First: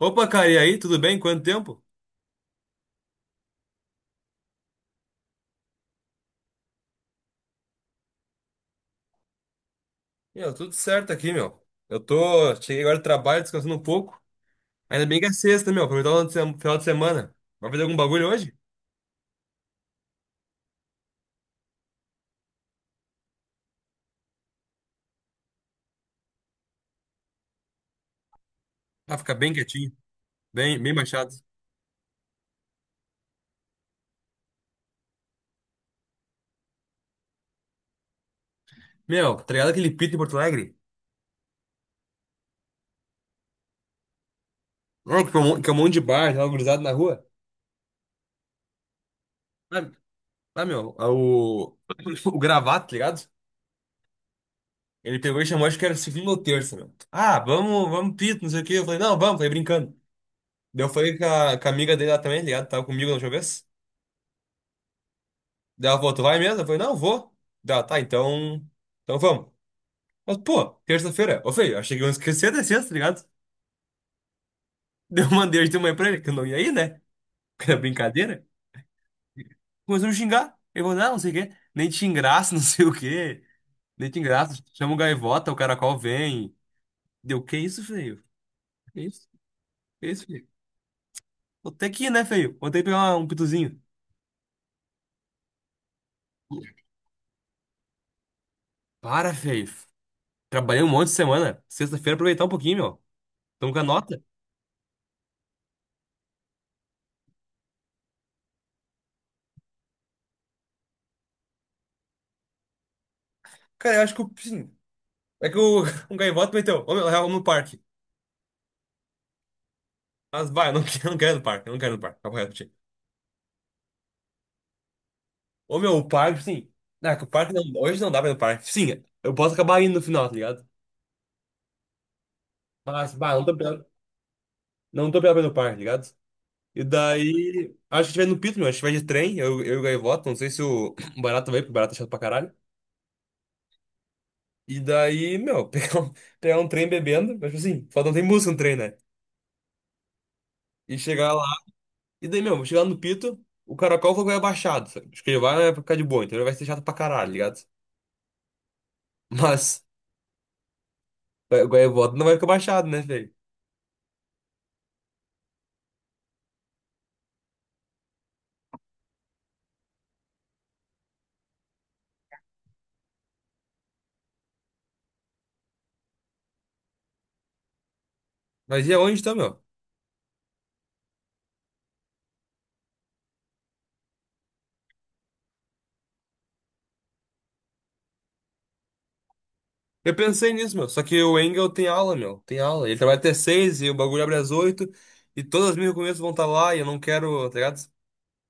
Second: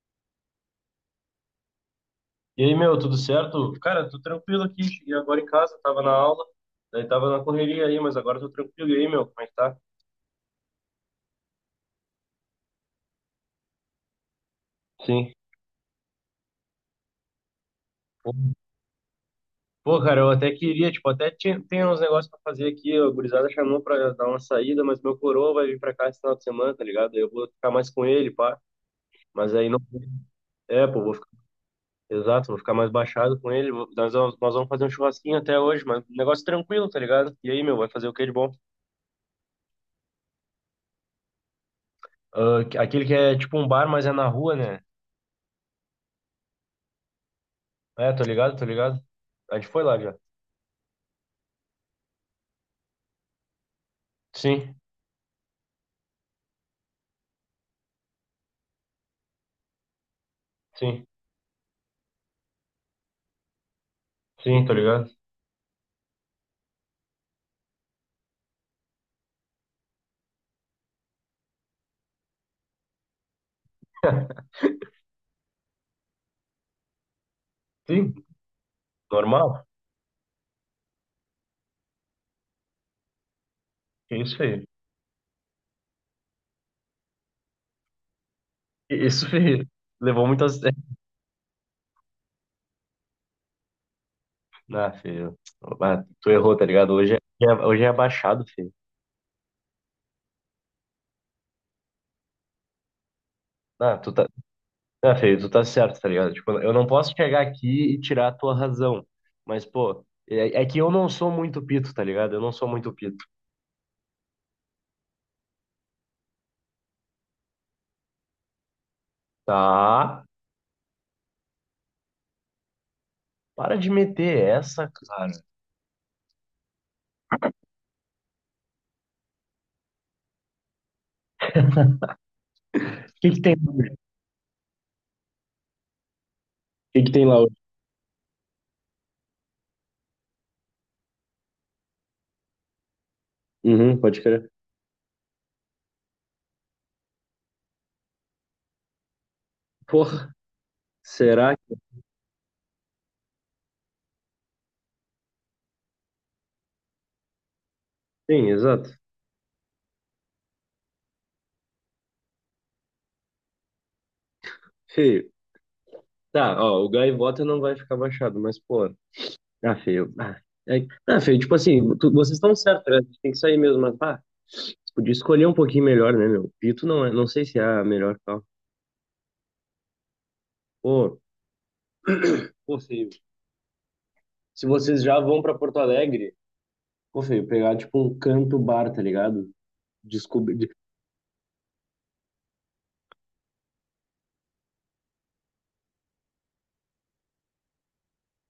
Opa, cara, e aí, tudo bem? Quanto tempo? E aí, meu, tudo certo? Cara, tô tranquilo aqui. Cheguei agora em casa, tava na aula, daí tava na correria aí, mas agora tô tranquilo. E aí, meu, como é que tá? Meu, tudo certo aqui, meu. Eu tô. Cheguei agora do trabalho, descansando um pouco. Ainda bem que Sim. é sexta, meu. Aproveitar o final de semana. Vai fazer algum bagulho Pô, hoje? pô, cara, eu até queria, tipo, até tinha, tem uns negócios pra fazer aqui. A gurizada chamou pra dar uma saída, mas meu coroa vai vir pra cá esse final de semana, tá ligado? Aí eu vou ficar mais com ele, pá. Vai ficar bem Mas aí não. quietinho. Bem, É, bem pô, vou ficar. baixado. Exato, vou ficar mais baixado com ele. Nós vamos fazer um churrasquinho até hoje, mas um negócio tranquilo, tá ligado? E aí, meu, vai fazer o que de bom? Meu, tá ligado aquele pito em Porto Alegre? Ah, aquele que é tipo um bar, mas é na rua, né? Não, que é um monte de bar, tava gurizado na rua. É, tô ligado. A gente foi Ah, lá já. O. O gravata, tá ligado? Sim, Ele pegou e chamou, acho que era segunda ou terça, meu. Ah, vamos pito, não sei o quê. Eu falei, não, vamos, falei brincando. Daí eu sim, falei com com a amiga dele lá também, tá ligado? Tava comigo na última vez. sim, tô ligado. Dela falou, tu vai mesmo? Eu falei, não, vou. Dela, tá, então. Então vamos. Mas, pô, terça-feira. Ô, feio, achei que eu esqueci da sexta, tá ligado? Deu uma hoje de manhã pra ele, que eu não ia ir, né? Porque era Sim, brincadeira. normal. Começou a me xingar. Ele falou, não, não sei o quê. Nem te engraça, não sei o quê. Nem Que te isso, engraça. feio. Chama o gaivota, o caracol vem. Deu, que isso, feio? Que Que isso? isso, feio. Que isso, Levou muito feio? a sério. Vou ter que ir, né, feio? Vou ter que pegar um pituzinho. Ah, filho. Ah, tu errou, tá ligado? Hoje é abaixado, filho. Para, feio. Trabalhei um monte de semana. Sexta-feira aproveitar um pouquinho, meu. Tamo com a Ah, tu nota. tá, ah, filho, tu tá certo, tá ligado? Tipo, eu não posso chegar aqui e tirar a tua razão. Mas, pô, é que eu não sou muito pito, tá ligado? Eu não sou muito pito. Cara, eu acho que eu, sim. É que o, um gaivota meteu, ô meu, real, no parque. Tá? Mas vai, eu não quero, eu não quero no parque, papo reto, pra ti. Para de meter essa, cara. Ô meu, o parque, sim. Não, é que o parque não, hoje não dá pra ir no parque. Sim, eu posso acabar indo no final, tá ligado? Mas, bah, O não tô preparado pra ir no parque, tá ligado? E que que tem lá hoje? daí, acho que a gente vai no Pito, meu, a gente vai de trem, eu e o gaivota, não sei se o o vai, porque o Barata é chato pra caralho. Uhum, pode crer. E daí, meu, pegar um trem bebendo, mas tipo assim, só não tem música no trem, né? Porra, E chegar lá. será? E daí, meu, chegando no Pito, o caracol foi Goiaba baixado, sabe? Acho que ele vai ficar de boa, então ele vai ser chato pra caralho, tá ligado? Sim, exato. Mas o Goiabota não vai ficar baixado, né, velho? Feio. Tá, ó, o Gaivota não vai ficar baixado, mas, pô, ah, feio. É, ah, feio, tipo assim, vocês estão certos, né? A gente tem que sair mesmo, mas, pá, você podia escolher um pouquinho melhor, né, meu? Pito não é, não sei se é a melhor tal. Mas e aonde tá, meu? Pô, pô, feio. Se vocês já vão pra Porto Alegre, pô, feio, pegar, tipo, um canto bar, tá ligado? Eu pensei Descobrir. nisso, meu. Só que o Engel tem aula, meu. Tem aula. Ele trabalha até 6 e o bagulho abre às 8. E todas as minhas recomendações vão estar lá e eu não quero, tá ligado?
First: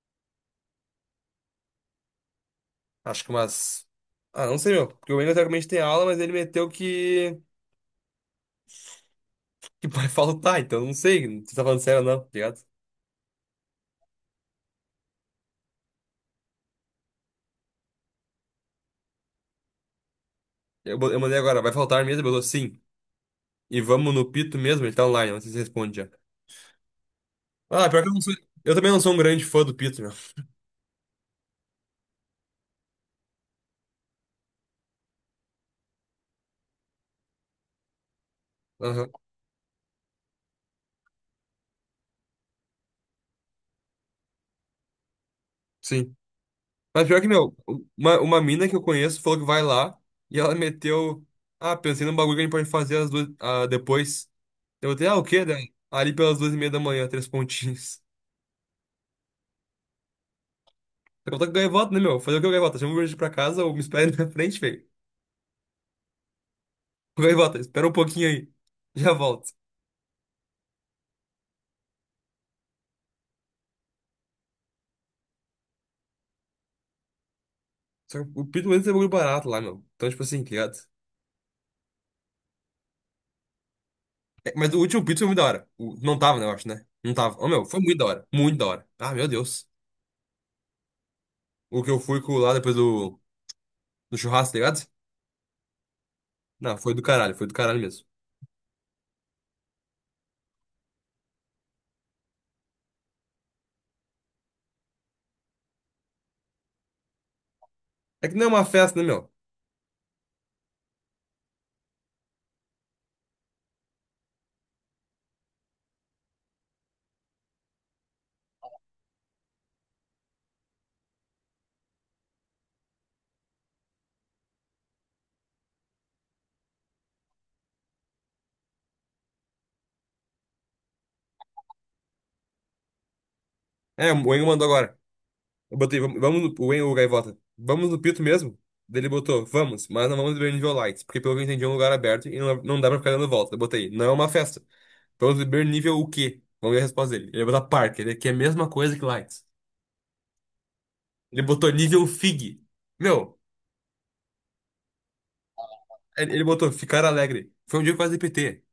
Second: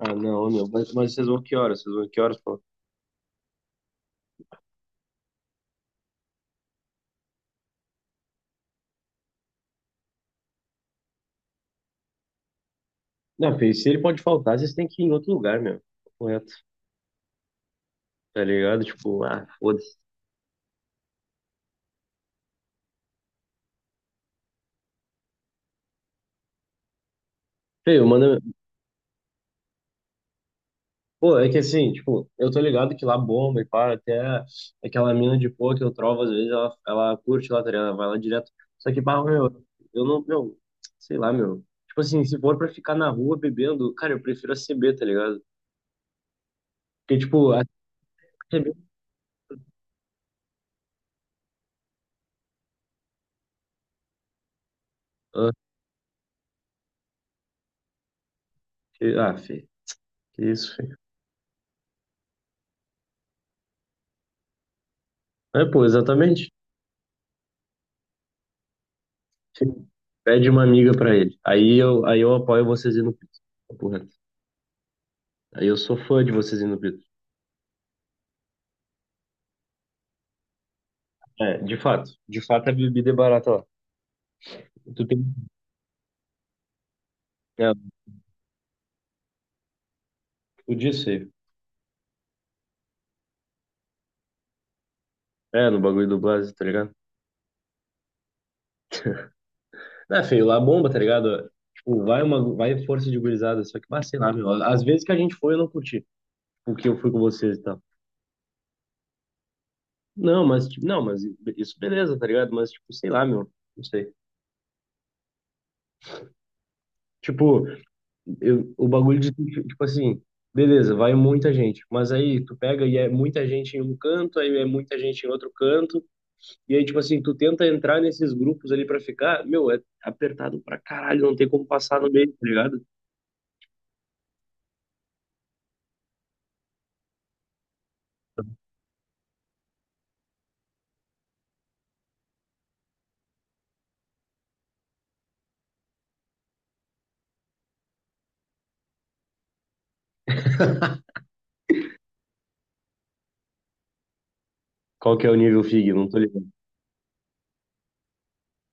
Ah, não, meu, mas vocês vão que horas? Vocês vão que horas, pô? Acho que umas. Ah, não sei, meu. Porque o Engel teoricamente tem aula, mas ele meteu que vai faltar, então não sei se tá falando sério ou não, tá ligado? Não, feio, se ele pode faltar, vocês têm que ir em outro lugar, meu. Correto, tá ligado? Tipo, ah, foda-se. Eu mandei agora, vai faltar mesmo? Ele botou sim. E vamos no Pito mesmo? Ele tá online, não sei se responde já. Ah, pior Feio, que eu não sou. manda. Eu também não sou um grande fã do Pito, meu. Pô, é que assim, tipo, eu tô ligado que lá bomba e para até aquela mina de pô que eu trovo, às vezes ela curte lá, tá ligado? Ela vai lá direto. Só que, Aham, pá, meu, eu não, meu, sei lá, meu. Tipo assim, se for pra ficar na rua bebendo, cara, eu prefiro a CB, tá ligado? sim. Mas Porque, pior que, tipo, meu, a uma mina CB. que eu conheço falou que vai lá e ela meteu. Ah, pensei num bagulho que a gente pode fazer às 2, ah, depois. Eu botei, ah, o quê, Ah, daí? Ali pelas 2:30 da manhã, três pontinhos. Ah, fi, que isso, fi. Eu tô com gaivota, né, meu? Fazer o que, o gaivota? Chama o Uber pra casa ou me espera na frente, velho? É, pô, exatamente. Ô, Gaivota, espera um pouquinho aí. Já volto. Pede uma amiga pra ele. Aí eu apoio vocês indo no Pito. Papo reto. Aí eu sou fã de vocês indo no Pito. Só que o Pito mesmo é um bagulho barato lá, meu. Então, tipo assim, tá ligado? É, de fato. De fato, a bebida é barata lá. É, mas o último Tu pito foi muito da tem. hora. O- Não tava, né, eu acho, né? Não tava. Ô, meu, É, foi muito da hora. Muito da hora. Ah, meu Deus. tu disse aí. O que eu fui com lá depois do, do churrasco, tá ligado? É, no bagulho do Blase, tá Não, ligado? Foi do caralho mesmo. É, feio, lá bomba, tá ligado? Tipo, vai força de gurizada, só que, ah, sei lá, meu, às vezes que a gente foi, eu não curti, porque eu fui com vocês e tal. É que não é uma festa, né, meu? Não, mas isso beleza, tá ligado? Mas, tipo, sei lá, meu, não sei. Tipo, eu, o bagulho de, tipo assim, beleza, vai muita gente, mas aí tu pega e é muita gente em um canto, aí é muita gente em outro canto, e aí, tipo assim, tu tenta entrar nesses grupos ali pra ficar, meu, é apertado pra caralho, não tem como passar no meio, tá ligado? É, o Engo mandou agora. Eu botei, vamos no, o Engo, o Gaivota. Vamos no pito mesmo? Daí ele botou, vamos, mas não vamos beber nível light, porque pelo que eu entendi é um lugar aberto e não, não dá pra ficar dando volta. Eu botei, não é uma festa. Vamos beber nível o quê? Vamos ver a resposta dele. Ele botou parque, ele é que é a mesma coisa que light. Ele botou nível fig. Meu. Qual que é o nível FIG? Não tô Ele ligado. botou, ficar alegre. Foi um dia que eu quase de PT.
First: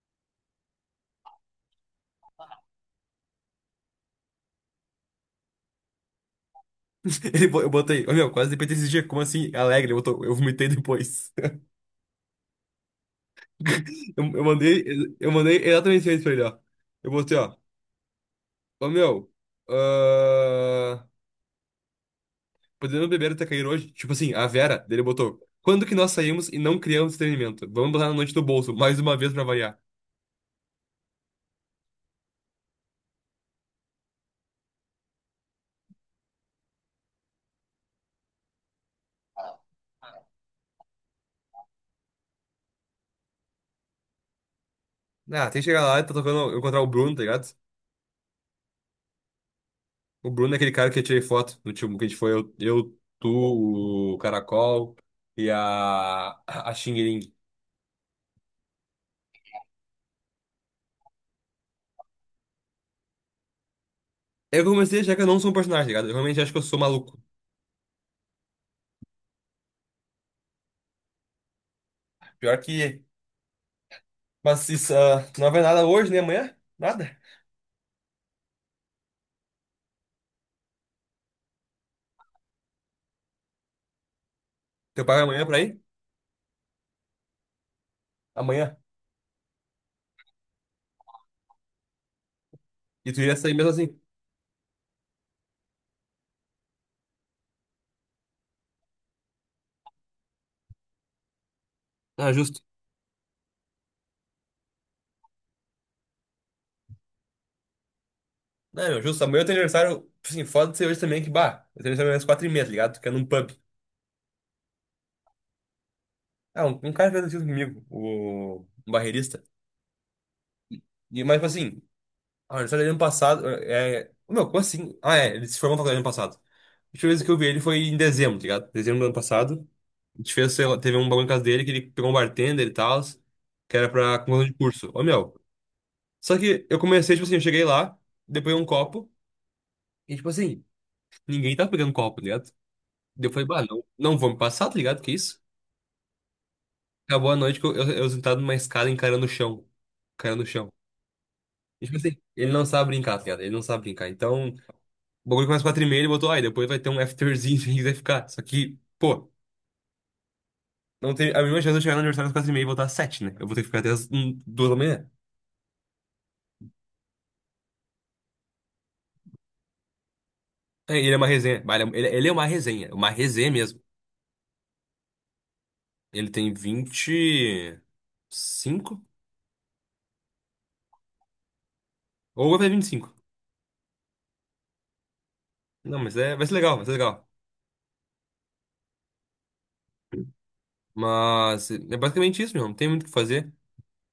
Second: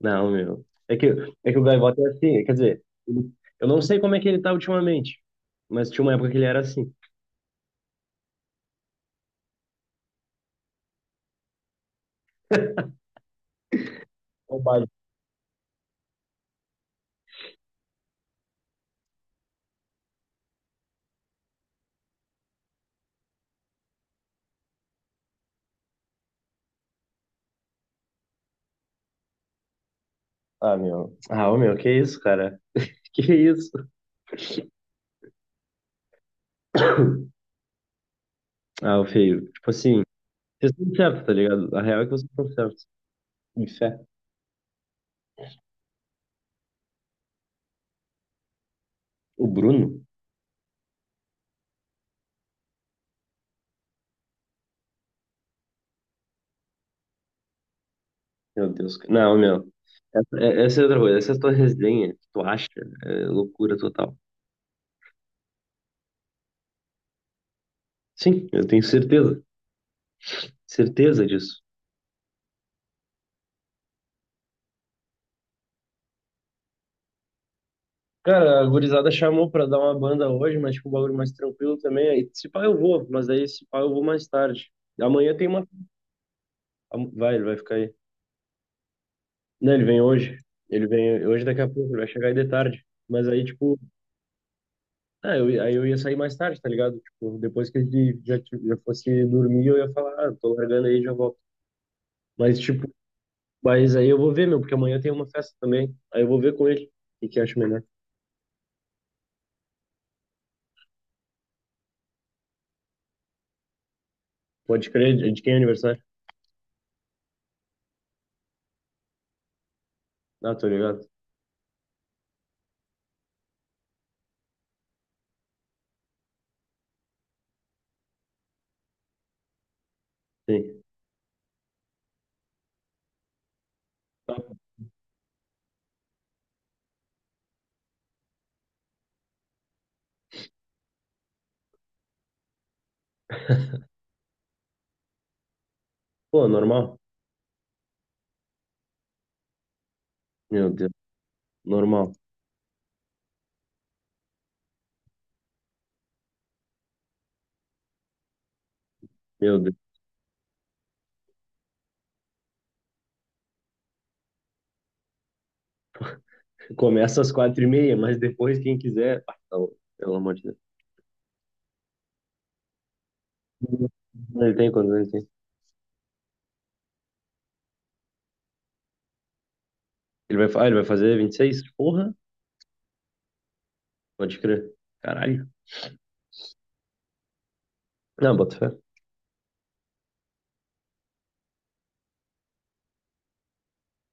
Não, meu. É que o Gaivota é assim, quer dizer, eu não sei como é que ele tá ultimamente, mas tinha uma época que ele era assim. Eu botei, ô meu, quase de PT esse dia, como assim? Alegre, ele botou, eu vomitei depois. Eu, eu mandei, Roubado. eu mandei exatamente isso pra ele, ó. Eu botei, ó, ô meu, ah, podemos beber até cair hoje? Tipo assim, a Vera, dele botou, quando que nós saímos e não criamos entretenimento? Vamos botar na noite do bolso, mais uma vez pra variar. Ah, meu. Ah, ô, meu, que isso, cara? Que isso? Ah, o feio. Tipo assim, vocês estão certos, tá ligado? A real é que vocês estão certos. De fé. Ah, tem que chegar lá e tá tocando, encontrar o Bruno, tá ligado? O Bruno? O Bruno é aquele cara que eu tirei foto do time que a gente foi, eu, tu, o Caracol e a Xing Ling. Meu Deus, cara. Não, meu. Essa é outra coisa. Essa é a tua resenha que tu acha é loucura total. Eu comecei a achar que eu não sou um personagem, tá ligado? Eu realmente acho que eu sou maluco. Sim, eu tenho certeza. Certeza disso. Pior que. Mas isso, ah, tu não vai nada hoje, nem amanhã? Nada. Cara, a gurizada chamou pra dar uma banda hoje, mas tipo, um bagulho mais tranquilo também. Aí, se pá, eu vou, mas aí se pá, eu vou mais tarde. Teu pai vai Amanhã amanhã tem pra uma. ir? Vai, ele vai ficar aí. Amanhã. Não, ele vem hoje. Ele vem hoje daqui a pouco, ele vai chegar aí de tarde. E tu Mas ia aí, sair mesmo tipo, assim. Aí eu ia sair mais tarde, tá ligado? Tipo, depois que ele já, já fosse dormir, eu ia falar, ah, tô largando aí, já volto. Ah, Mas, justo. tipo, mas aí eu vou ver, meu, porque amanhã tem uma festa também. Aí eu vou ver com ele o que que acho melhor. Não, meu, justo. Amanhã eu tenho aniversário. Assim, foda de ser hoje também, que bah. Eu tenho aniversário às 4:30, tá ligado? Tu quer num pub. Pode crer, de quem é aniversário? Ah, um cara fez isso comigo, o um barreirista. Ah, tô ligado. E, mas, tipo assim, ah, ele saiu ano passado. É... Ô, meu, como assim? Ah, é, ele se formou na faculdade ano passado. A última vez que eu vi ele foi em dezembro, tá ligado? Dezembro do ano passado. A gente fez, sei lá, Sim. teve um bagulho em casa dele que ele pegou um bartender e tal, que era pra Tá. conclusão de curso. Ô, meu. Só que eu comecei, tipo assim, eu cheguei lá, depois um copo, e tipo assim, ninguém tava pegando copo, tá ligado? Daí eu falei, bah, não, não vou me passar, tá ligado? Que isso? Pô, normal. Acabou a noite que eu sentado numa escada encarando o chão. Encarando o Meu chão. Deus. E, tipo Normal. assim, ele não sabe brincar, tá ligado? Ele não sabe brincar. Então. O bagulho começa 4:30, ele botou, ai, depois vai ter um afterzinho, que vai ficar. Só que, pô, Meu Deus. não tem a mesma chance de eu chegar no aniversário às 4:30 e voltar às 7, né? Eu vou ter que ficar até às 2 da manhã. Começa às 4:30, mas depois quem quiser. Ah, tá louco, pelo amor de Deus. É, e ele é uma resenha. Bah, ele é uma resenha mesmo. Ele tem? Ele tem 25. Ah, ele vai fazer 26? Porra, Ou vai fazer 25. pode crer. Caralho. Não, mas é, vai ser legal, vai ser legal. Não, bota fé. Mas é basicamente isso, meu. Não tem muito o que fazer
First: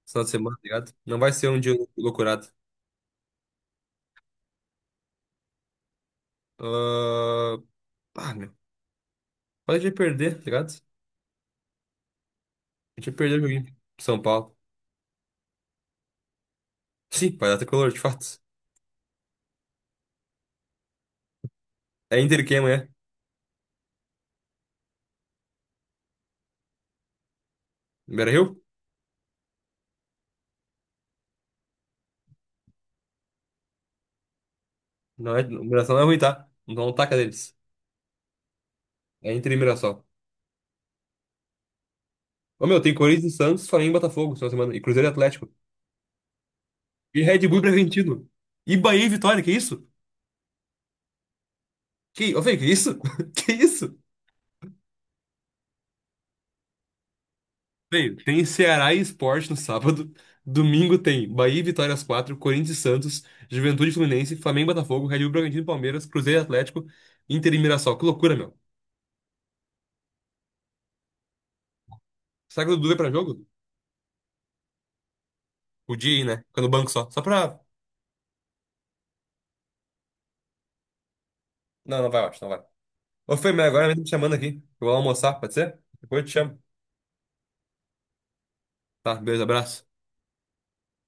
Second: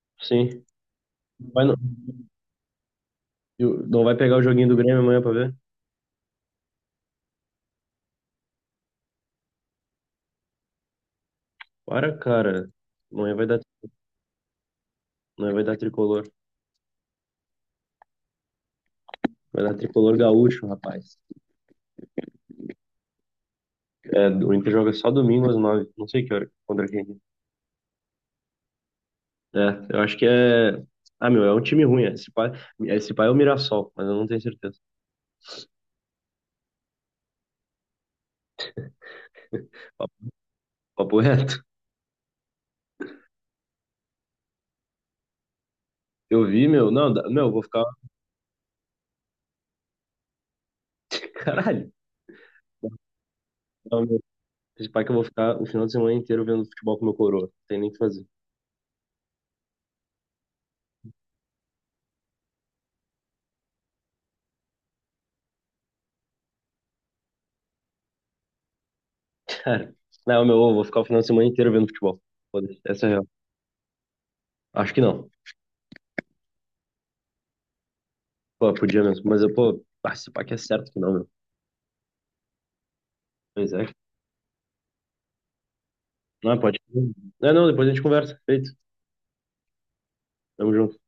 esse final de semana, tá Sim. ligado? Não vai ser um Vai dia no- loucurado. Não vai pegar o joguinho do Grêmio amanhã pra ver? Ah, ah, meu. Pode perder, tá ligado? Para, cara. A gente vai Amanhã perder o vai dar, joguinho. São Paulo. amanhã vai dar tricolor. Sim, vai dar tricolor, de fato. Vai dar tricolor gaúcho, rapaz. É Inter e quem amanhã? É, o Inter joga só domingo às 9. Não sei que hora. Contra quem. Beira-Rio? É, eu acho que é. Ah, meu, é um time ruim. Esse pai é o Mirassol, mas eu não tenho certeza. Não é, o Mirassol não é ruim, tá? Então não taca deles. É Inter e Mirassol. Papo reto. Ô, meu, tem Corinthians e Santos, Flamengo e Botafogo, essa semana. E Cruzeiro e Atlético. Eu vi, meu. Não, E dá- meu, Red eu Bull e vou ficar. Bragantino. E Bahia e Vitória, que isso? Caralho. Que, ô, velho, que isso? Que isso? Não, meu. Esse pai que eu vou ficar o final de semana inteiro vendo futebol com meu coroa. Não tem nem o que Velho, fazer. tem Ceará e Sport no sábado. Domingo tem Bahia e Vitória às 4, Corinthians e Santos, Juventude e Fluminense, Flamengo e Botafogo, Red Bull e Bragantino e Palmeiras, Cruzeiro e Atlético, Inter e Mirassol. Que loucura, meu. Cara. Não, meu, eu vou ficar o final de semana inteiro vendo futebol. Será que o Foda-se. Dudu vai Essa é pra a real. jogo? Acho que não. Podia ir, né? Fica no banco só. Só pra. Pô, podia mesmo. Mas eu, pô, ah, esse pai que é certo que não, meu. Não, não vai, eu acho, não vai. Ô, Fê, mas Pois é. agora mesmo me chamando aqui. Eu vou almoçar, pode ser? Depois eu te Não, chamo. pode. Não, não, depois a gente conversa. Feito. Tá, beijo, abraço. Tamo junto.